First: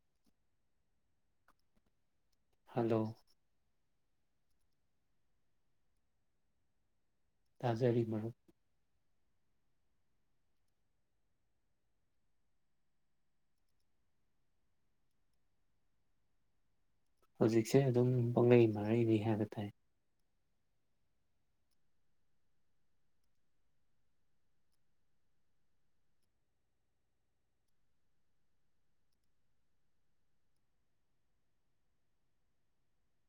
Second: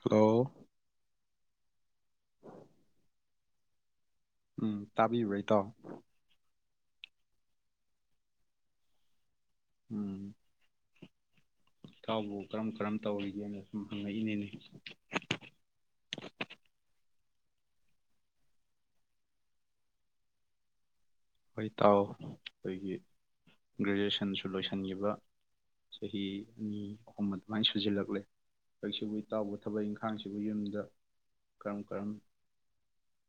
hello hello ꯎꯝ ꯇꯥꯕꯤꯕꯩꯇꯣ ꯇꯥꯖꯔꯤ ꯃꯔꯝ ꯎꯝ ꯏ ꯊꯥꯎꯕꯨ ꯀꯔꯝ ꯀꯔꯝ ꯇꯧꯔꯤꯒꯦꯅ ꯁꯨꯝ ꯍꯪꯉꯛꯏꯅꯤꯅꯦ ꯍꯧꯖꯤꯛꯁꯦ ꯑꯗꯨꯝ ꯄꯥꯅꯩ ꯃꯔꯩꯅꯤ ꯍꯥꯏꯕ ꯇꯥꯏ ꯍꯣꯏ ꯏꯇꯥꯎ ꯑꯩꯈꯣꯏꯒꯤ ꯒ꯭ꯔꯦꯖꯨꯑꯦꯁꯟꯁꯨ ꯂꯣꯏꯁꯤꯟꯈꯤꯕ ꯆꯍꯤ ꯑꯅꯤ ꯑꯍꯨꯝ ꯑꯗꯨꯃꯥꯏꯅ ꯁꯨꯖꯤꯜꯂꯛꯂꯦ ꯍꯧꯖꯤꯛꯁꯤꯕꯨ ꯏꯇꯥꯎꯕ ꯊꯕꯛ ꯏꯪꯈꯥꯡꯁꯤꯕꯨ ꯌꯨꯝꯗ ꯀꯔꯝ ꯀꯔꯝ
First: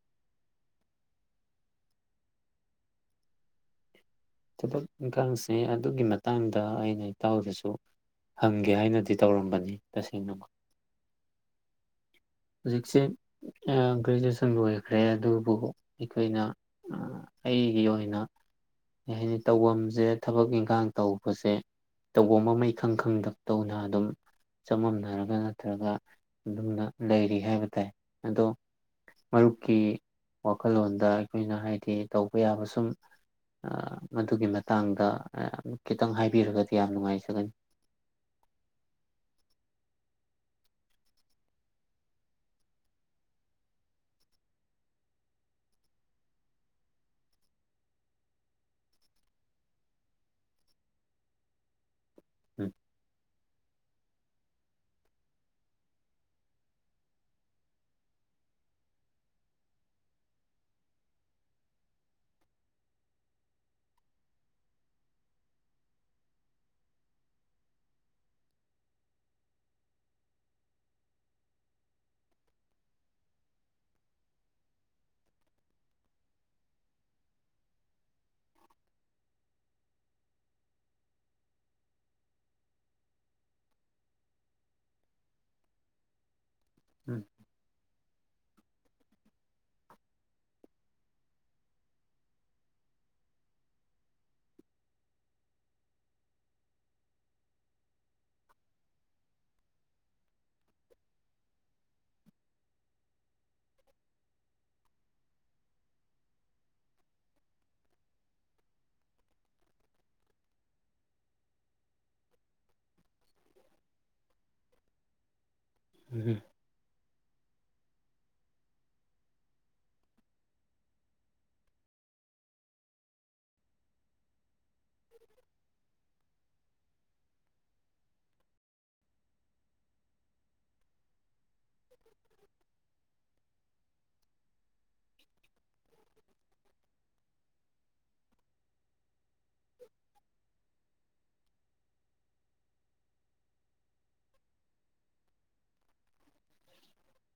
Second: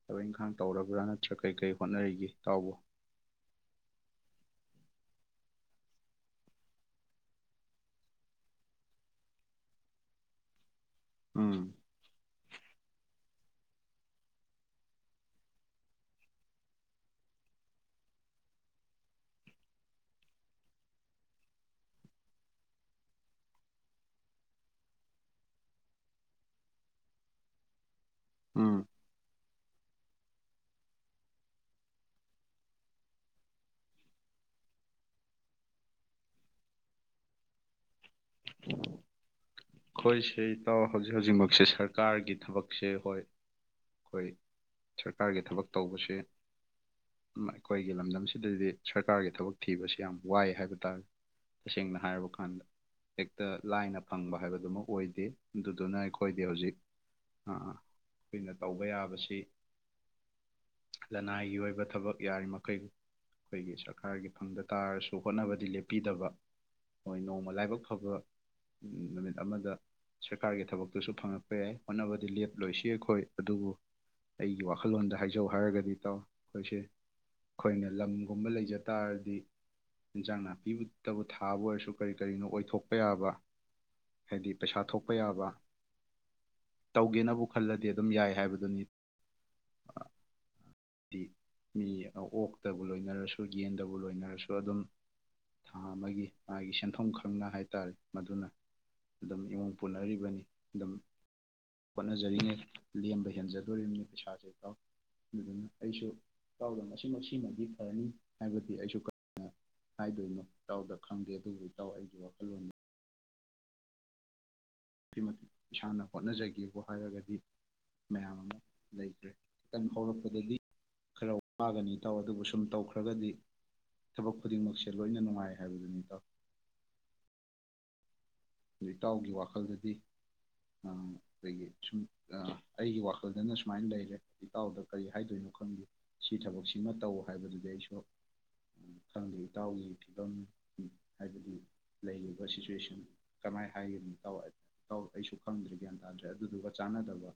ꯊꯕꯛ ꯏꯪꯈꯥꯡ ꯇꯧꯔꯕ꯭ꯔꯥ ꯅꯠꯇ꯭ꯔꯒ ꯀꯔꯤ ꯀꯔꯤ ꯍꯣꯠꯅꯔꯤꯒꯦ ꯏꯇꯥꯎꯕꯨ ꯊꯕꯛ ꯏꯪꯈꯥꯡꯁꯦ ꯑꯗꯨꯒꯤ ꯃꯇꯥꯡꯗ ꯑꯩꯅ ꯏꯇꯥꯎꯗꯁꯨ ꯍꯪꯒꯦ ꯍꯥꯏꯅꯗꯤ ꯇꯧꯔꯝꯕꯅꯤ ꯇꯁꯦꯡꯅ ꯎꯝ ꯍꯧꯖꯤꯛꯁꯦ ꯒ꯭ꯔꯦꯖꯨꯑꯦꯁꯟ ꯂꯣꯏꯈ꯭ꯔꯦ ꯑꯗꯨꯕꯨ ꯑꯩꯈꯣꯏꯅ ꯑꯩꯒꯤ ꯑꯣꯏꯅ ꯀꯩ ꯍꯥꯏꯅꯤ ꯇꯧꯐꯝꯁꯦ ꯊꯕꯛ ꯏꯪꯈꯥꯡ ꯇꯧꯕꯁꯦ ꯇꯧꯐꯝꯕ ꯃꯩꯈꯪ ꯈꯪꯗ ꯇꯧꯅ ꯑꯗꯨꯝ ꯆꯃꯝꯅꯔꯒ ꯅꯠꯇ꯭ꯔꯒ ꯑꯗꯨꯝꯅ ꯂꯩꯔꯤ ꯍꯥꯏꯕ ꯇꯥꯏ ꯑꯗꯣ ꯎꯝ ꯃꯔꯨꯞꯀꯤ ꯋꯥꯈꯜꯂꯣꯟꯗ ꯑꯩꯈꯣꯏꯅ ꯍꯥꯏꯗꯤ ꯇꯧꯕ ꯌꯥꯕ ꯁꯨꯝ ꯃꯗꯨꯒꯤ ꯃꯇꯥꯡꯗ ꯈꯤꯇꯪ ꯍꯥꯏꯕꯤꯔꯒꯗꯤ ꯌꯥꯝ ꯅꯨꯡꯉꯥꯏꯖꯒꯅꯤ [unintelligible] ꯑꯩꯈꯣꯏ ꯁꯤ ꯇ ꯍꯧꯖꯤꯛ ꯍꯧꯖꯤꯛꯃꯛꯁꯦ ꯁꯔꯀꯥꯔꯒꯤ ꯊꯕꯛꯁꯦ ꯍꯣꯏ ꯑꯩꯈꯣꯏ ꯁꯔꯀꯥꯔꯒꯤ ꯊꯕꯛ ꯇꯧꯕꯁꯤ ꯑꯩꯈꯣꯏꯒꯤ ꯂꯝꯗꯝꯁꯤꯗꯗꯤ ꯁꯔꯀꯥꯔꯒꯤ ꯊꯕꯛ ꯊꯤꯕꯁꯤ ꯌꯥꯝ ꯋꯥꯏ ꯍꯥꯏꯕ ꯇꯥꯔꯦ ꯇꯁꯦꯡꯅ ꯍꯥꯏꯔꯕ ꯈꯥꯟ ꯎꯝ ꯇ ꯂꯥꯏꯅ ꯐꯪꯕ ꯍꯥꯏꯕ ꯑꯗꯨꯃꯛ ꯑꯣꯏꯗꯦ ꯑꯗꯨꯗꯨꯅ ꯑꯩꯈꯣꯏꯗꯤ ꯍꯧꯖꯤꯛ ꯑꯩꯈꯣꯏꯅ ꯇꯧꯕ ꯌꯥꯕꯁꯤ ꯂꯅꯥꯏꯒꯤ ꯑꯣꯏꯕ ꯊꯕꯛ ꯌꯥꯔꯤꯃꯩ ꯑꯩꯈꯣꯏꯒꯤ ꯁꯔꯀꯥꯔꯒꯤ ꯐꯪꯗ ꯇꯥꯔꯁꯨ ꯍꯣꯠꯅꯕꯗꯤ ꯂꯦꯞꯄꯤꯗꯕ ꯍꯣꯏ ꯅꯣꯡꯃ ꯂꯥꯏꯕꯛ ꯐꯕ ꯅꯨꯃꯤꯠ ꯑꯃꯗ ꯁꯔꯀꯥꯔꯒꯤ ꯊꯕꯛꯇꯨꯁꯨ ꯐꯪꯉꯛꯄ ꯌꯥꯏ ꯍꯣꯠꯅꯕꯗꯤ ꯂꯦꯞꯂꯣꯏꯁꯤ ꯑꯩꯈꯣꯏ ꯑꯗꯨꯕꯨ ꯑꯩꯒꯤ ꯋꯥꯈꯜꯂꯣꯟꯗ ꯍꯥꯏꯖꯧ ꯍꯥꯏꯔꯒꯗꯤ ꯇꯥꯎ ꯑꯩꯈꯣꯏꯁꯦ ꯑꯩꯈꯣꯏꯅ ꯂꯝꯒꯨꯝꯕ ꯂꯩꯖ ꯇꯥꯔꯗꯤ ꯏꯟꯖꯥꯡ ꯅꯥꯄꯤꯕꯨꯇꯕꯨ ꯊꯥꯕ ꯑꯣꯏꯔꯁꯨ ꯀꯔꯤ ꯀꯔꯤꯅꯣ ꯑꯣꯏꯊꯣꯛꯄ ꯌꯥꯕ ꯍꯥꯏꯗꯤ ꯄꯩꯁꯥ ꯊꯣꯛꯄ ꯌꯥꯕ ꯎꯝ ꯇꯧꯒꯦꯅꯕꯨ ꯈꯜꯂꯗꯤ ꯑꯗꯨꯝ ꯌꯥꯏ ꯍꯥꯏꯕꯗꯨ ꯅꯤ ꯍꯥꯏꯗꯤ ꯃꯤ ꯑꯣꯛꯇꯕꯨ ꯂꯣꯏꯅꯔꯁꯨ ꯌꯦꯟꯗꯕꯨ ꯂꯣꯏꯅꯔꯁꯨ ꯑꯗꯨꯝ ꯊꯥ ꯑꯃꯒꯤ ꯃꯥꯒꯤ ꯁꯦꯟꯐꯝ ꯈꯪꯅ ꯍꯥꯏ ꯇꯥꯔꯦ ꯃꯗꯨꯅ ꯑꯗꯨꯝ ꯏꯃꯨꯡ ꯄꯨꯅꯔꯤꯕꯅꯤ ꯑꯗꯨꯝ ꯍꯣꯠꯅꯖꯔꯤꯅꯦ ꯂꯦꯝꯕ ꯍꯦꯟꯖꯗꯣꯔꯤꯕꯅꯤ ꯄꯩꯁꯥꯁꯦ ꯇꯥꯎ ꯑꯗꯨꯅ ꯑꯩꯁꯨ ꯀꯥꯎꯗ ꯃꯁꯤꯃꯛ ꯁꯤꯃꯗꯤ ꯐꯔꯅꯤ ꯍꯥꯏꯕꯗꯤ ꯑꯩꯁꯨ ꯍꯥꯏꯗꯣꯏꯅꯣ ꯇꯥꯎꯗ ꯈꯪꯗꯦ ꯑꯗꯨꯕꯨ ꯏꯇꯥꯎ ꯑꯩꯒꯤ ꯋꯥꯈꯜꯂꯣꯟ ꯊꯃ ꯏꯁꯥꯅ ꯎꯝ ꯍꯣꯠꯅꯖꯒꯦꯕꯨ ꯍꯥꯏꯔꯒꯗꯤ ꯃꯌꯥꯝ ꯑꯃ ꯂꯩꯈ꯭ꯔꯦ ꯈꯤꯇꯪ ꯍꯧꯔꯛꯄꯗꯗꯤ ꯈꯔ ꯋꯥꯒꯅꯤ ꯇꯥꯎ ꯑꯗꯨꯕꯨ ꯁꯨꯝ ꯇꯧꯈ꯭ꯔꯒꯗꯤ ꯊꯕꯛ ꯈꯨꯗꯤꯡꯃꯛꯁꯦ ꯂꯣꯏꯅ ꯅꯨꯡꯉꯥꯏ ꯍꯥꯏꯕꯗꯨꯅꯤ ꯇꯥꯎ ꯖꯤꯛ ꯏꯇꯥꯎꯒꯤ ꯋꯥꯈꯜꯗꯗꯤ ꯑꯩꯈꯣꯏꯒꯤ ꯁꯨꯝ ꯑꯩꯒꯤ ꯋꯥꯈꯜꯗꯅ ꯁꯨꯃꯥꯏꯅ ꯂꯩꯔꯦ ꯏꯇꯥꯎꯗ ꯀꯔꯤ ꯍꯥꯏꯗꯣꯏꯅꯣ ꯈꯪꯗꯦ ꯁꯤ ꯊꯕꯛꯁꯤꯃ ꯇꯧ ꯍꯥꯏꯕꯗꯨꯗꯤ ꯑꯩꯁꯨ ꯈꯪꯗꯦ ꯏꯇꯥꯎꯒꯤ ꯐꯤꯕꯝ ꯍꯥꯏꯕꯗꯤ ꯂꯩꯔꯤꯕ ꯁꯤꯆꯨꯋꯦꯁꯟ ꯀꯃꯥꯏꯅ ꯍꯥꯏꯒꯅꯤ ꯇ ꯇ ꯑꯩꯁꯨ ꯈꯪꯗ꯭ꯔꯦ ꯒ꯭ꯌꯥꯟ ꯇꯥꯗ꯭ꯔꯦ ꯑꯗꯨꯗꯨꯒ ꯆꯥꯟꯅꯗꯕ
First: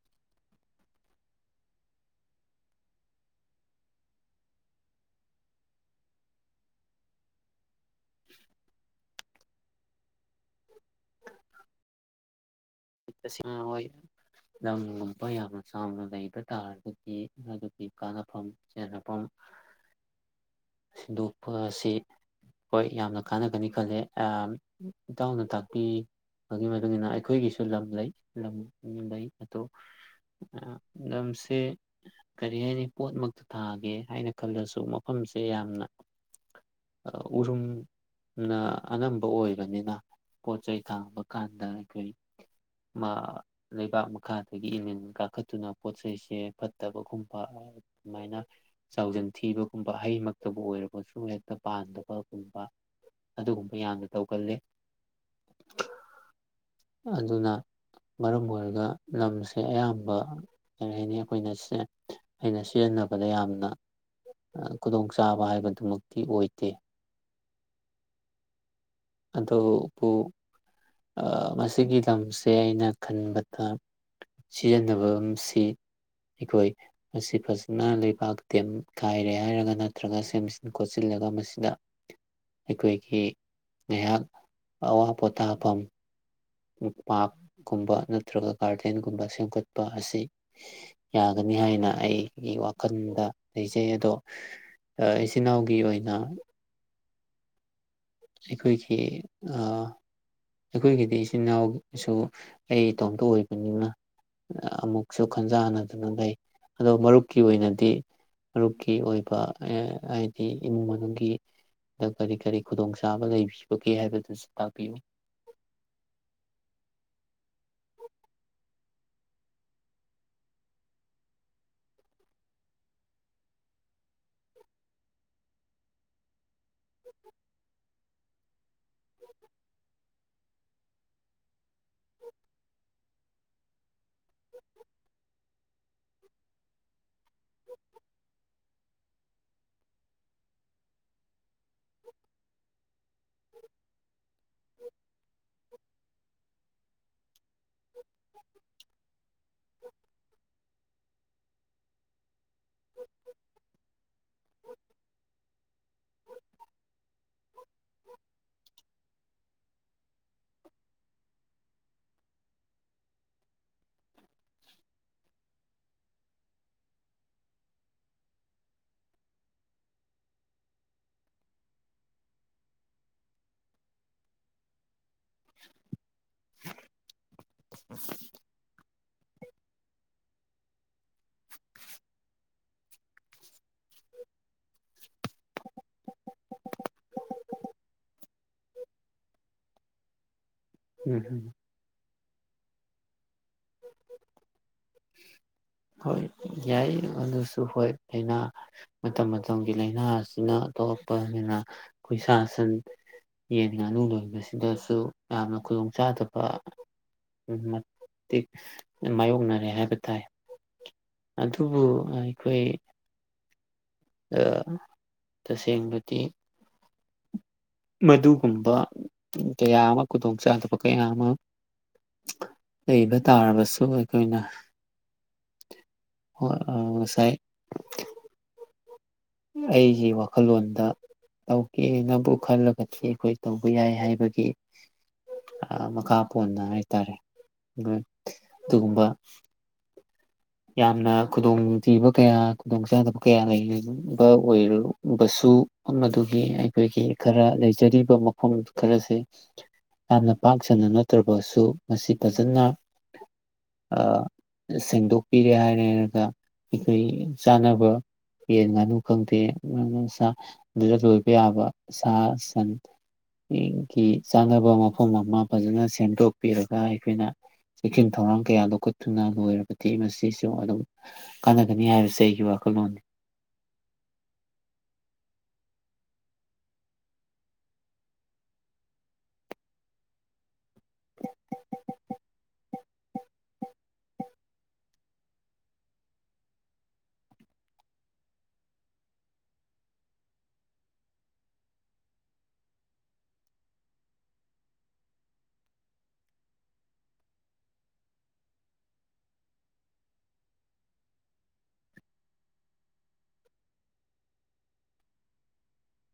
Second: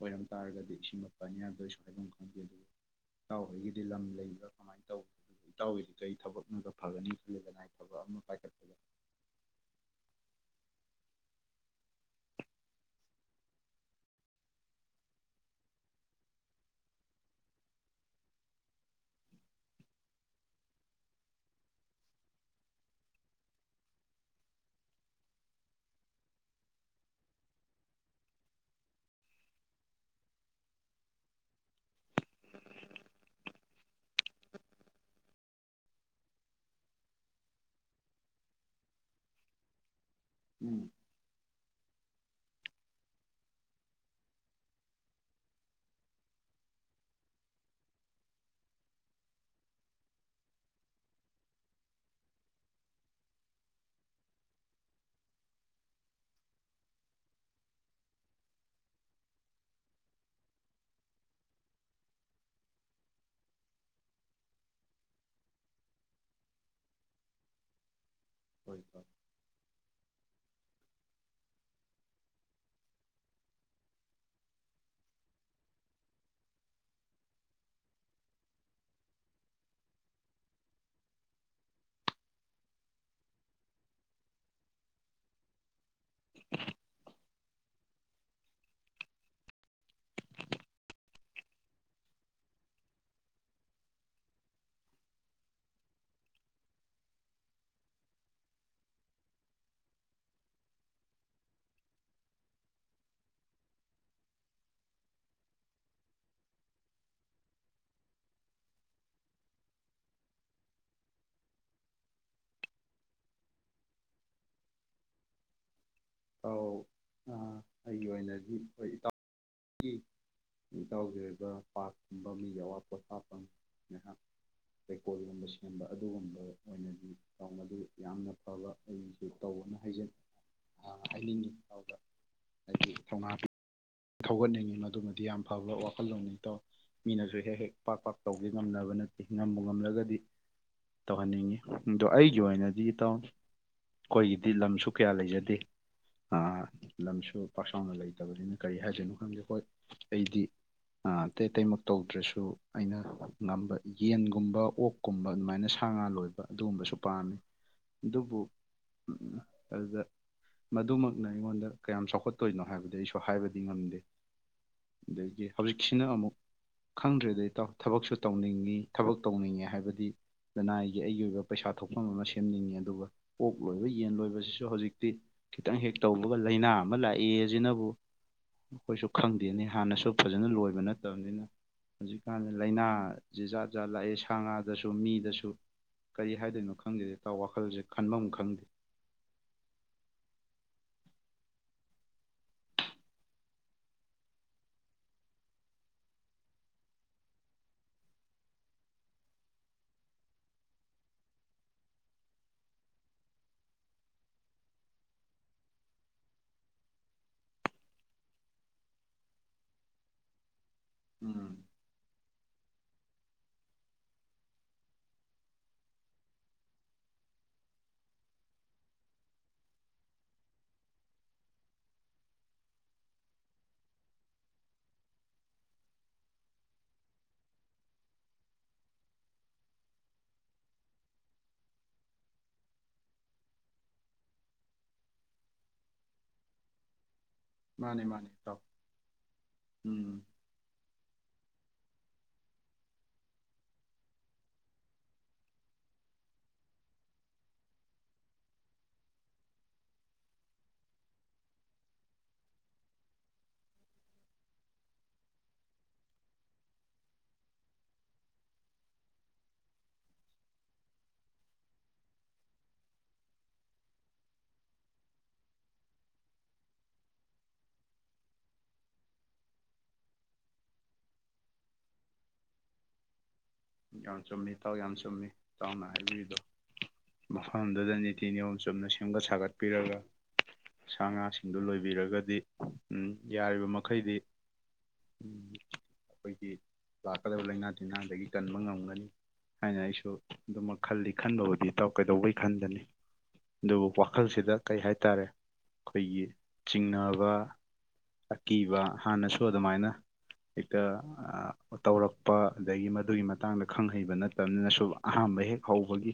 ꯑꯣꯏꯔꯝ ꯇꯥꯔꯒꯗꯤ ꯏꯁꯤꯡ ꯃꯄꯥꯅꯤ ꯌꯥꯗꯣꯏꯁꯨ ꯍꯥꯏꯕꯝ ꯈꯪꯗꯦ ꯑꯗꯨ ꯏꯇꯥꯎꯈꯩꯒꯤꯗꯤ ꯂꯝ ꯂꯩꯕ꯭ꯔꯥ ꯀꯃꯥꯏꯅ ꯇꯧ ꯏꯇꯥꯎꯁꯤ ꯀꯔꯤ ꯊꯕꯛꯅꯒ ꯐꯒꯅꯤ ꯈꯜꯜꯂꯤꯦꯗ ꯍꯥꯏ ꯄꯥꯏꯠ ꯇꯦꯡꯅ ꯍꯣꯏ ꯂꯝꯒꯨꯝꯕ ꯌꯥꯝꯅ ꯆꯥꯎꯅ ꯂꯩꯕ ꯇꯥꯔꯒꯗꯤ ꯃꯗꯨꯒꯤ ꯀꯥꯟꯅꯐꯝ ꯆꯦꯟꯅꯐꯝ ꯁꯤꯟꯗꯣꯛꯄ ꯑꯁꯤ ꯍꯣꯏ ꯌꯥꯝꯅ ꯀꯥꯟꯅꯒꯅꯤ ꯈꯜꯂꯦ ꯏꯇꯥꯎꯅ ꯇꯥꯛꯄꯤꯕꯒꯤ ꯏ ꯃꯇꯨꯡꯏꯟꯅ ꯑꯩꯈꯣꯏꯒꯤ ꯁꯨ ꯂꯝ ꯂꯩ ꯂꯝ ꯂꯩ ꯑꯗꯣ ꯂꯝꯁꯦ ꯀꯔꯤ ꯍꯥꯏꯅꯤ ꯄꯣꯠꯃꯛꯇ ꯊꯥꯒꯦ ꯍꯥꯏꯅ ꯈꯜꯂꯁꯨ ꯃꯐꯝꯁꯦ ꯌꯥꯝꯅ ꯎꯔꯨꯝꯅ ꯑꯅꯝꯕ ꯑꯣꯏꯕꯅꯤꯅ ꯄꯣ ꯆꯩꯩ ꯎꯝ ꯊ ꯃꯀꯥꯟꯗ ꯎꯝ ꯂꯩꯕꯥꯛ ꯃꯈꯥꯗꯒꯤ ꯏꯅꯤꯟ ꯀꯥꯈꯠꯇꯨꯅ ꯄꯣꯠꯁꯦ ꯐꯠꯇꯕꯒꯨꯝꯕ ꯑꯗꯨꯃꯥꯏꯅ ꯆꯥꯎꯖꯟ ꯊꯤꯕꯒꯨꯝꯕ ꯍꯩꯃꯛꯇꯕꯨ ꯑꯣꯏꯔꯕꯁꯨ ꯍꯦꯛꯇ ꯄꯥꯟꯗꯕꯒꯨꯝꯕ ꯑꯗꯨꯒꯨꯝꯕ ꯌꯥꯝꯅ ꯇꯧꯒꯜꯂꯤ ꯑꯗꯨꯅ ꯃꯔꯝ ꯑꯣꯏꯔꯒ ꯂꯝꯁꯦ ꯑꯌꯥꯝꯕ ꯀꯔꯤ ꯍꯥꯏꯅꯤ ꯑꯩꯈꯣꯏꯅꯦ ꯑꯩꯅ ꯁꯤꯖꯤꯟꯅꯕꯗ ꯌꯥꯝꯅ ꯈꯨꯗꯣꯡꯆꯥꯥꯕ ꯍꯥꯏꯕꯗꯨꯃꯛꯇꯤ ꯑꯣꯏꯗꯦ ꯍꯣꯏ ꯐꯣꯏ ꯑꯗꯨꯕꯨ ꯃꯁꯤꯒꯤ ꯂꯝꯁꯦ ꯑꯩꯅ ꯈꯟꯕꯗ ꯁꯤꯖꯤꯟꯅꯕꯁꯤ ꯑꯩꯈꯣꯏ ꯃꯁꯤ ꯐꯖꯅ ꯂꯩꯕꯥꯛ ꯇꯦꯝ ꯀꯥꯏꯔꯦ ꯍꯥꯏꯔꯒ ꯅꯠꯇ꯭ꯔꯒ ꯁꯦꯝꯖꯤꯟ ꯈꯣꯠꯆꯤꯜꯂꯒ ꯃꯁꯤꯗ ꯑꯩꯈꯣꯏꯒꯤ ꯉꯍꯥꯛ ꯑꯋꯥ ꯄꯣꯊꯥꯐꯝ ꯄꯥꯔꯛꯀꯨꯝꯕ ꯅꯠꯇ꯭ꯔꯒ ꯒꯥꯔꯗꯦꯟꯒꯨꯝꯕ ꯁꯦꯝꯒꯠꯄ ꯑꯁꯤ ꯌꯥꯒꯅꯤ ꯍꯥꯏꯅ ꯑꯩꯒꯤ ꯋꯥꯈꯜꯗ ꯂꯩꯖꯩ ꯑꯗꯣ ꯏꯆꯤꯟꯜ ꯏꯅꯥꯎꯒꯤ ꯑꯣꯏꯅ ꯑꯩꯈꯣꯏꯒꯤ ꯑꯩꯈꯣꯏꯒꯤꯗꯤ ꯏꯆꯤꯟꯜ ꯏꯅꯥꯎꯁꯨ ꯑꯩ ꯏꯇꯣꯝꯇ ꯑꯣꯏꯕꯅꯤꯅ ꯑꯃꯨꯛꯁꯨ ꯈꯟꯖ ꯍꯥꯟꯅꯗꯨꯅ ꯂꯩ ꯑꯗꯣ ꯃꯔꯨꯞꯀꯤ ꯑꯣꯏꯅꯗꯤ ꯃꯔꯨꯞꯀꯤ ꯑꯣꯏꯕ ꯍꯥꯏꯗꯤ ꯏꯃꯨꯡ ꯃꯅꯨꯡꯒꯤ ꯀꯔꯤ ꯀꯔꯤ ꯈꯨꯗꯣꯡꯆꯥꯥꯕ ꯂꯩꯕꯤꯕꯒꯦ ꯍꯥꯏꯕꯗꯨꯁꯨ ꯇꯥꯛꯄꯤꯌꯨ ꯑꯧ ꯑꯩꯒꯤ ꯑꯣꯏꯅꯗꯤ ꯍꯣꯏ ꯏꯇꯥꯎ ꯏꯇꯥꯎꯒꯤ ꯑꯣꯏꯕ ꯄꯥꯔꯀꯨꯝꯕ ꯃꯤꯒꯤ ꯑꯋꯥꯠꯄꯣꯊꯥꯐꯝ ꯉꯥꯏꯍꯥꯛ ꯂꯩꯩꯀꯣꯜꯒꯨꯝꯕ ꯁꯦꯝꯕ ꯑꯗꯨꯒꯨꯝꯕ ꯑꯣꯏꯅꯗꯤ ꯃꯗꯨ ꯌꯥꯝꯅ ꯐꯕ ꯑꯩꯅꯁꯨ ꯇꯧꯕꯅ ꯍꯥꯏꯖꯅꯤꯡ ꯍꯥꯏꯅꯤꯡꯉꯤꯥꯎꯗ ꯑꯩꯒꯤ ꯊꯧꯅꯥ ꯊꯧꯒꯠꯅꯤꯡꯉꯤ ꯃꯗꯨꯃꯗꯤ ꯌꯥꯝ ꯐꯕ ꯋꯥꯈꯜꯂꯣꯟꯅꯤ ꯇꯧ ꯃꯤꯅꯁꯨ ꯍꯦꯛ ꯍꯦꯛ ꯄꯥꯛ ꯄꯥꯛ ꯇꯧꯗꯤ ꯉꯝꯅꯕ ꯅ ꯅꯝꯕ ꯉꯝꯂꯒꯗꯤ ꯇꯧꯍꯟꯅꯤꯡꯉꯤ ꯑꯗꯣ ꯑꯩꯒꯤ ꯑꯣꯏꯅꯗꯤ ꯇꯧ ꯑꯩꯈꯣꯏꯒꯤꯗꯤ ꯂꯝꯁꯨ ꯀꯌꯥ ꯂꯩꯖꯗꯦ ꯂꯝꯁꯨ ꯄꯥꯛꯁꯥꯎꯅ ꯂꯩꯇꯕꯅꯤꯅ ꯀꯔꯤ ꯍꯥꯏꯗꯣꯏꯅꯣ ꯈꯪꯗꯦ ꯍꯣꯏ ꯑꯩꯗꯤ ꯑꯇꯩ ꯑꯇꯩꯃꯛ ꯇꯧꯗ꯭ꯔꯁꯨ ꯑꯩꯅ ꯉꯝꯕ ꯌꯦꯟꯒꯨꯝꯕ ꯑꯣꯛꯀꯨꯝꯕ ꯑꯗꯨꯃꯥꯏꯅ ꯁꯥ ꯉꯥ ꯂꯣꯏꯕ ꯑꯗꯨꯒꯨꯝꯕꯁꯨ ꯄꯥꯝꯃꯤ ꯑꯗꯨꯕꯨ ꯑꯗꯨꯗ ꯃꯗꯨꯃꯛꯅ ꯑꯩꯉꯣꯟꯗ ꯀꯌꯥꯝ ꯆꯥꯎꯈꯠꯇꯣꯏꯅꯣ ꯍꯥꯏꯕꯗꯤ ꯑꯩꯁꯨ ꯍꯥꯏꯕꯗ ꯗꯤ ꯉꯝꯗꯦ ꯑꯗꯒꯤ ꯍꯧꯖꯤꯛꯁꯤꯅ ꯑꯃꯨꯛ ꯈꯪꯗ꯭ꯔꯦꯗꯩ ꯇ ꯊꯕꯛꯁꯨ ꯇꯧꯅꯤꯡꯉꯤ ꯊꯕꯛ ꯇꯧꯅꯤꯡꯉꯦ ꯍꯥꯏꯕꯗꯤ ꯂꯅꯥꯏꯒꯤ ꯑꯩꯒꯤ ꯑꯣꯏꯕ ꯄꯩꯁꯥ ꯊꯣꯛꯐꯝ ꯑꯃ ꯁꯦꯝꯅꯤꯡꯉꯤ ꯑꯗꯨꯒ ꯑꯣꯛ ꯂꯣꯏꯕ ꯌꯦꯟ ꯂꯣꯏꯕꯁꯤꯁꯨ ꯍꯧꯖꯤꯛ ꯈꯤꯇꯪ ꯍꯦꯛ ꯇꯧꯕꯒ ꯂꯥꯏꯅꯥ ꯑꯃ ꯂꯥꯛꯏ ꯑꯁꯤꯅꯕꯨ ꯑꯩꯈꯣꯏꯁꯨ ꯈꯪꯗꯦꯅꯤ ꯍꯥꯟꯅꯁꯨ ꯐꯖꯅ ꯂꯣꯏꯕ ꯅꯠꯇꯕꯅꯤꯅ ꯍꯧꯖꯤꯛꯀꯥꯟꯗ ꯂꯥꯏꯅꯥ ꯖꯤ ꯖꯥꯠ ꯖꯥꯠ ꯂꯥꯛꯑꯦ ꯁꯥ ꯉꯥꯗꯁꯨ ꯃꯤꯗꯁꯨ ꯀꯔꯤ ꯍꯥꯏꯗꯣꯏꯅꯣ ꯈꯪꯗꯦꯗ ꯇꯥꯎ ꯋꯥꯈꯜꯁꯦ ꯈꯟꯐꯝ ꯈꯪꯗꯦ ꯎꯝ ꯍꯝ ꯍꯣꯏ ꯌꯥꯏ ꯑꯗꯨꯁꯨ ꯍꯣꯏ ꯂꯥꯏꯅꯥ ꯃꯇꯝ ꯃꯇꯝꯒꯤ ꯂꯥꯏꯅꯥ ꯑꯁꯤꯅ ꯊꯣꯛꯣꯂꯛꯄꯅꯤꯅ ꯑꯩꯈꯣꯏ ꯁꯥ ꯁꯟ ꯌꯦꯟ ꯉꯥꯅꯨ ꯂꯣꯏꯕꯁꯤꯗꯁꯨ ꯌꯥꯝꯅ ꯈꯨꯗꯣꯡ ꯆꯥꯗꯕ ꯃꯇꯤꯛ ꯃꯥꯌꯣꯛꯅꯔꯦ ꯍꯥꯏꯕ ꯇꯥꯏ ꯎꯝ ꯑꯗꯨꯕꯨ ꯑꯩꯈꯣꯏ ꯇꯁꯦꯡꯕꯗꯤ ꯃꯗꯨꯒꯨꯝꯕ ꯀꯌꯥ ꯑꯃ ꯈꯨꯗꯣꯡ ꯆꯥꯗꯕ ꯀꯌꯥ ꯑꯃ ꯂꯩꯕ ꯇꯥꯔꯕꯁꯨ ꯑꯩꯈꯣꯏꯅ ꯍ ꯉꯁꯥꯏ ꯑꯩꯒꯤ ꯋꯥꯈꯜꯂꯣꯟꯗ ꯇꯧꯒꯦꯅꯕꯨ ꯈꯜꯂꯒꯗꯤ ꯑꯩꯈꯣꯏ ꯇꯧꯕ ꯌꯥꯏ ꯍꯥꯏꯕꯒꯤ ꯃꯈꯥ ꯄꯣꯟꯅ ꯍꯥꯏꯇꯥꯔꯦ ꯎ ꯃꯥꯅꯦ ꯃꯥꯅꯦ ꯏꯇꯥꯎ ꯑꯗꯨꯒꯨꯝꯕ ꯎꯝ ꯌꯥꯝꯅ ꯈꯨꯗꯣꯡ ꯅꯨꯡꯊꯤꯕ ꯀꯌꯥ ꯈꯨꯗꯣꯡꯆꯥꯥꯗꯕ ꯀꯌꯥ ꯂꯩꯕ ꯑꯣꯏꯔꯔꯕꯁꯨ ꯃꯐꯝ ꯑꯗꯨꯒꯤ ꯑꯩꯈꯣꯏꯒꯤ ꯈꯔ ꯂꯩꯖꯔꯤꯕ ꯃꯐꯝ ꯈꯔꯁꯦ ꯌꯥꯝꯅ ꯄꯥꯛ ꯁꯟꯅ ꯅꯠꯇ꯭ꯔꯕꯁꯨ ꯃꯁꯤ ꯐꯖꯅ ꯁꯦꯡꯗꯣꯛ ꯄꯤꯔꯦ ꯍꯥꯏꯔꯦꯔꯒ ꯑꯩꯈꯣꯏ ꯆꯥꯅꯕ ꯌꯦꯟ ꯉꯥꯅꯨ ꯈꯪꯗꯦ ꯁꯥ ꯑꯗꯨꯗ ꯂꯣꯏꯕ ꯌꯥꯕ ꯁꯥ ꯁꯟꯒꯤ ꯆꯥꯅꯕ ꯃꯐꯝ ꯑꯃ ꯐꯖꯅ ꯁꯦꯝꯗꯣꯛꯄꯤꯔꯒ ꯑꯩꯈꯣꯏꯅ ꯆꯦꯛꯁꯤꯟ ꯊꯧꯔꯥꯡ ꯀꯌꯥ ꯂꯧꯈꯠꯇꯨꯅ ꯂꯣꯏꯔꯕꯗꯤ ꯃꯁꯤ ꯁꯤꯁꯨ ꯑꯗꯨꯝ ꯀꯥꯟꯅꯒꯅꯤ ꯍꯥꯏꯕꯁꯦ ꯑꯩꯒꯤ ꯋꯥꯈꯜꯂꯣꯟꯅꯤ ꯌꯥꯝ ꯆꯨꯝꯃꯤ ꯊꯥꯎ ꯌꯥꯝ ꯆꯨꯝꯃꯤ ꯆꯥꯎꯅ ꯍꯥꯏꯕꯤꯔꯤꯗꯣ ꯃꯐꯝꯗꯨꯗ ꯅꯤꯇꯤ ꯅꯤꯌꯣꯝ ꯆꯨꯝꯅ ꯁꯦꯝꯒꯠ ꯁꯥꯒꯠꯄꯤꯔꯒ ꯁꯥ ꯉꯥꯁꯤꯡꯗꯨ ꯂꯣꯏꯕꯤꯔꯒꯗꯤ ꯎꯝ ꯌꯥꯔꯤꯕ ꯃꯈꯩꯗꯤ ꯑꯩꯈꯣꯏꯒꯤ ꯂꯥꯛꯀꯗꯕ ꯂꯩꯅꯥ ꯇꯤꯟꯅꯥꯗꯒꯤ ꯀꯟꯕ ꯉꯝꯒꯅꯤ ꯍꯥꯏꯅ ꯑꯩꯁꯨ ꯑꯗꯨꯝꯃꯛ ꯈꯜꯂꯤ ꯈꯟꯕꯕꯨꯗꯤ ꯀꯩꯗꯧꯕꯩ ꯈꯟꯗꯅꯤ ꯑꯗꯨꯕꯨ ꯋꯥꯈꯜꯁꯤꯗ ꯀꯩ ꯍꯥꯏꯇꯥꯔꯦ ꯑꯩꯈꯣꯏꯒꯤ ꯆꯤꯡꯅꯕ ꯑꯀꯤꯕ ꯍꯥꯟꯅꯁꯨ ꯑꯗꯨꯃꯥꯏꯅ ꯍꯦꯛꯇ ꯇꯧꯔꯛꯄ ꯑꯗꯒꯤ ꯑꯗꯨꯒꯤ ꯃꯇꯥꯡꯗ ꯈꯪꯍꯩꯕ ꯅꯠꯇꯕꯅꯤꯅ ꯁꯨꯝ ꯑꯍꯥꯟꯕ ꯍꯦꯛ ꯍꯧꯕꯒꯤ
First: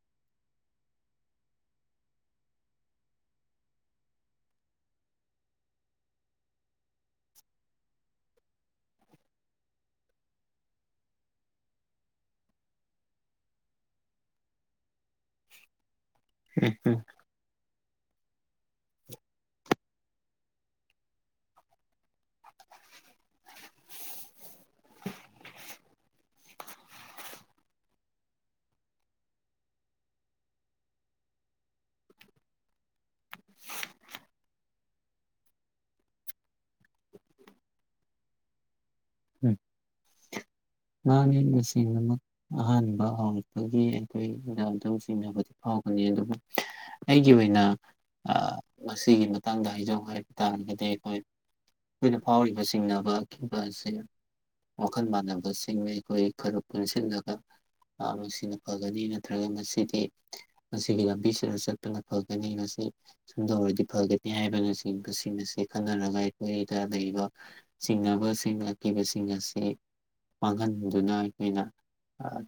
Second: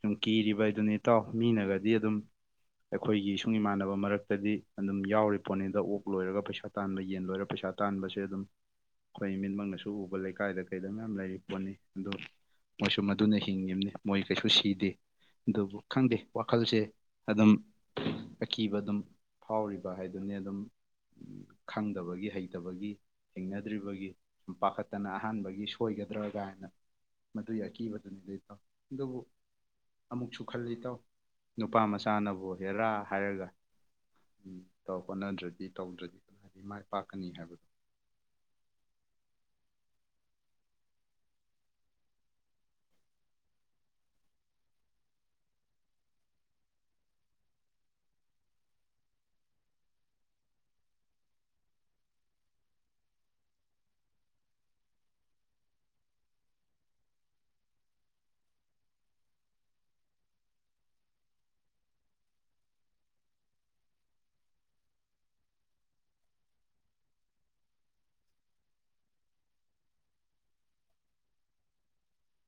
ꯁꯨꯝ ꯀꯤꯔꯤꯕ ꯍꯥꯏꯗꯨꯅꯤ ꯏꯇꯥꯎ ꯃꯤꯅꯒꯗꯤ ꯑꯗꯨꯝ ꯑꯩꯈꯣꯏꯒꯤ ꯁꯨꯡ ꯏꯃꯥꯟꯅꯕ ꯃꯔꯛꯇꯗꯤ ꯑꯗꯨꯝ ꯌꯥꯎꯔꯤ ꯄꯣꯠꯅꯤꯗ ꯑꯣꯛ ꯂꯣꯏꯔꯒ ꯄꯩꯁꯥ ꯇꯥꯟꯕ ꯌꯦꯟ ꯂꯣꯏꯔ ꯄꯩꯁꯥ ꯇꯥꯟꯕꯁꯦ ꯑꯗꯨꯝ ꯑꯩꯈꯣꯏ ꯃꯤꯠꯃꯛꯅꯁꯨ ꯎꯕ ꯂꯩꯀꯥꯏꯗ ꯀꯩ ꯑꯗꯨ ꯃꯌꯥꯝ ꯂꯩꯔꯤ ꯄꯣꯠꯅꯤ ꯑꯗꯣ ꯃꯣꯏꯁꯨ ꯃꯗꯨꯅ ꯍꯤꯡꯉꯤꯕꯅꯤ ꯃꯣꯏ ꯀꯩꯁꯨ ꯁꯤꯗꯦ ꯑꯗꯨꯕꯨ ꯈꯪꯗꯦ ꯋꯥꯈꯜꯁꯦ ꯑꯗꯨꯝ ꯑꯀꯤꯕ ꯑꯗꯨꯝ ꯐꯥꯎꯔꯤꯕ ꯍꯥꯏꯗꯨꯅꯤ ꯑꯗꯨꯝ ꯈꯪꯗꯕꯒꯤ ꯍꯩꯇꯕꯒꯤ ꯍꯤꯡꯅꯗ꯭ꯔꯤꯕꯒꯤ ꯁꯨꯝ ꯄꯥꯈꯠꯇꯅ ꯑꯍꯥꯟꯕꯒꯤ ꯁꯣꯏꯒꯗ꯭ꯔꯥ ꯀꯥꯏꯅ ꯃꯗꯨꯒꯤ ꯑꯀꯤꯕꯗꯨꯅꯤ ꯑꯗꯨꯇꯧ ꯑꯗꯨꯕꯨ ꯑꯃꯨꯛꯁꯨ ꯈꯜꯂꯤ ꯇꯧ ꯅꯨꯄꯥ ꯃꯆꯥꯅꯕꯨ ꯍꯦꯔꯥ ꯍꯥꯏꯔꯒ ꯇꯧ ꯍꯣꯠꯅꯗ꯭ꯔꯗꯤ ꯇꯧꯗ꯭ꯔꯗꯤ ꯀꯅꯥ ꯍꯥꯏꯗꯤ ꯃꯥꯏ ꯄꯥꯛꯀꯅꯤ ꯍꯥꯏꯕꯗꯣ ꯉꯍꯥꯅꯦ ꯇꯁꯦꯡꯅꯃꯛ ꯑꯍꯥꯟꯕ ꯍꯧꯔꯛꯄꯒꯤ ꯑꯩꯈꯣꯏꯗ ꯑꯗꯨ ꯆꯤꯡꯅꯕꯗꯤ ꯐꯥꯎꯒꯅꯤ ꯑꯗꯨꯕꯨ ꯑꯩꯒꯤ ꯑꯣꯏꯅ ꯃꯁꯤꯒꯤ ꯃꯇꯥꯡꯗ ꯍꯥꯏꯖꯧ ꯍꯥꯏꯕ ꯇꯥꯔꯒꯗꯤ ꯑꯩꯈꯣꯏ ꯑꯩꯈꯣꯏꯅ ꯐꯥꯎꯔꯤꯕ ꯆꯤꯡꯅꯕꯕ ꯑꯁꯤ ꯋꯥꯈꯜ ꯃꯥꯟꯅꯕꯁ ꯤꯡꯕ ꯑꯩꯈꯣꯏ ꯈꯔ ꯄꯨꯟꯁꯤꯜꯂꯒ ꯃꯁꯤ ꯃꯁꯤꯅ ꯐꯒꯅꯤ ꯅꯠꯇ꯭ꯔꯒ ꯃꯁꯤꯗꯤ ꯃꯁꯤꯒꯤ ꯂꯝꯕꯤꯁꯤꯗ ꯆꯠꯄꯅ ꯐꯒꯅꯤ ꯃꯁꯤ ꯁꯨꯝꯗꯧꯔꯗꯤ ꯐꯒꯅꯤ ꯍꯥꯏꯕꯅ ꯆꯤꯡꯕꯁꯤꯡ ꯑꯁꯤ ꯈꯟꯅꯔꯒ ꯑꯩꯈꯣꯏꯗ ꯂꯩꯔꯤꯕ ꯆꯤꯡꯅꯕꯁꯤꯡ ꯑꯀꯤꯕꯁꯤꯡ ꯑꯁꯤ ꯃꯥꯡꯍꯟꯗꯨꯅ ꯑꯩꯈꯣꯏꯅ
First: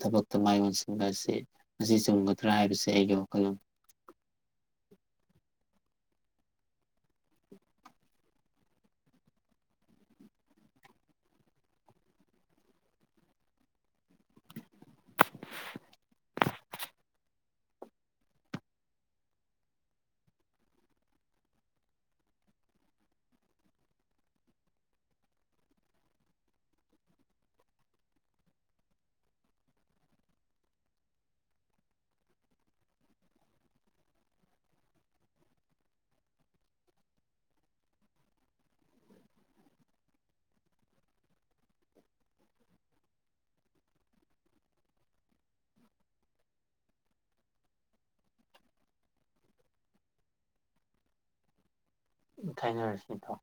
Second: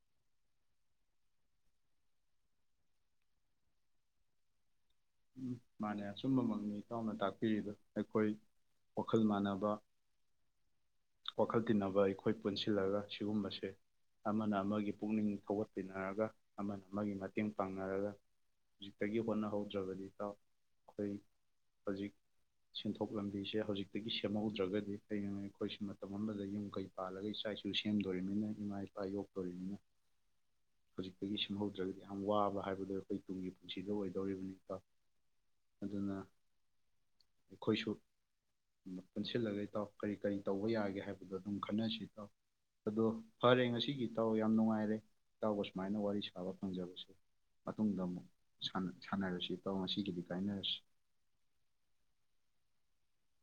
ꯊꯕꯛꯇ ꯃꯥꯏ ꯑꯣꯟꯁꯤꯟꯕ ꯑꯁꯤ ꯃꯁꯤ ꯆꯨꯝꯒꯗ꯭ꯔꯥ ꯍꯥꯏꯕꯁꯦ ꯑꯩꯒꯤ ꯋꯥꯈꯜꯂꯣꯟ ꯎꯝ ꯃꯥꯅꯦ ꯑꯆꯨꯝꯕꯃꯛꯅꯤ ꯏꯇꯥꯎꯅ ꯇꯥꯛꯄꯤꯔꯤꯗ ꯑꯩꯈꯣꯏ ꯋꯥꯈꯜ ꯃꯥꯟꯅꯕ ꯋꯥꯈꯜ ꯇꯤꯟꯅꯕ ꯑꯩꯈꯣꯏ ꯄꯨꯟꯁꯤꯜꯂꯒ ꯁꯤꯒꯨꯝꯕꯁꯦ ꯑꯃꯅ ꯑꯃꯒꯤ ꯒꯤ ꯄꯨꯛꯅꯤꯡ ꯊꯧꯒꯠꯄꯤꯟꯅꯔꯒ ꯑꯃꯅ ꯑꯃꯒꯤ ꯃꯇꯦꯡ ꯄꯥꯡꯉꯔꯒ ꯍꯧꯖꯤꯛꯇꯒꯤ ꯍꯣꯠꯅꯍꯧ ꯍꯧꯗ꯭ꯔꯕꯗꯤ ꯀꯥꯎ ꯑꯩꯈꯣꯏ ꯍꯧꯖꯤꯛ ꯁꯦꯟꯊꯣꯛ ꯂꯝꯕꯤꯁꯦ ꯍꯧꯖꯤꯛꯇꯒꯤ ꯁꯦꯝꯍꯧꯗ꯭ꯔꯒꯗꯤ ꯀꯩꯒꯤꯅꯣ ꯑꯩꯈꯣꯏꯁꯨ ꯃꯇꯝ ꯑꯃꯗ ꯌꯨꯝ ꯀꯩ ꯄꯥꯜꯂꯒ ꯏꯆꯥ ꯏꯁꯨ ꯁꯦꯝꯗꯣꯔꯤꯕꯅꯤꯅ ꯏꯃꯥ ꯏꯄꯥ ꯌꯣꯛꯇꯣꯔꯤꯕꯅꯤꯅ ꯍꯧꯖꯤꯛꯇꯒꯤ ꯁꯦꯝꯍꯧꯗ꯭ꯔꯒꯗꯤ ꯌꯥꯝ ꯋꯥꯕ ꯍꯥꯏꯕꯗꯣ ꯑꯩꯈꯣꯏ ꯇꯨꯡꯒꯤ ꯄꯨꯟꯁꯤꯗꯣ ꯑꯣꯏꯗꯧꯔꯤꯕꯅꯤ ꯑꯗꯨꯅ ꯑꯩꯈꯣꯏꯁꯨ ꯄꯨꯟꯁꯤꯜꯂꯒ ꯏꯇꯥꯎ ꯀꯔꯤ ꯀꯔꯤ ꯇꯧꯕ ꯌꯥꯒꯦ ꯍꯥꯏꯕꯗꯣ ꯑꯗꯨꯝ ꯈꯟꯅꯁꯤ ꯇꯥꯎ ꯑꯗꯣ ꯐꯔꯦ ꯉꯁꯤꯒꯤ ꯏꯇꯥꯎ ꯌꯥꯝ ꯅꯨꯡꯉꯥꯏꯔꯦ ꯏꯇꯥꯎꯒ ꯁꯨꯃꯥꯏꯅ ꯋꯥꯔꯤ ꯁꯥꯕ ꯐꯪꯖꯕꯁꯦ ꯃꯇꯨꯡꯗ ꯑꯃꯨꯛ ꯁꯥꯟꯅꯔꯁꯤ ꯇꯃꯁꯤ ꯀꯗꯤ ꯀꯥꯏꯅꯁꯤ ꯊꯥꯏꯅꯔ ꯁꯤ ꯊꯣ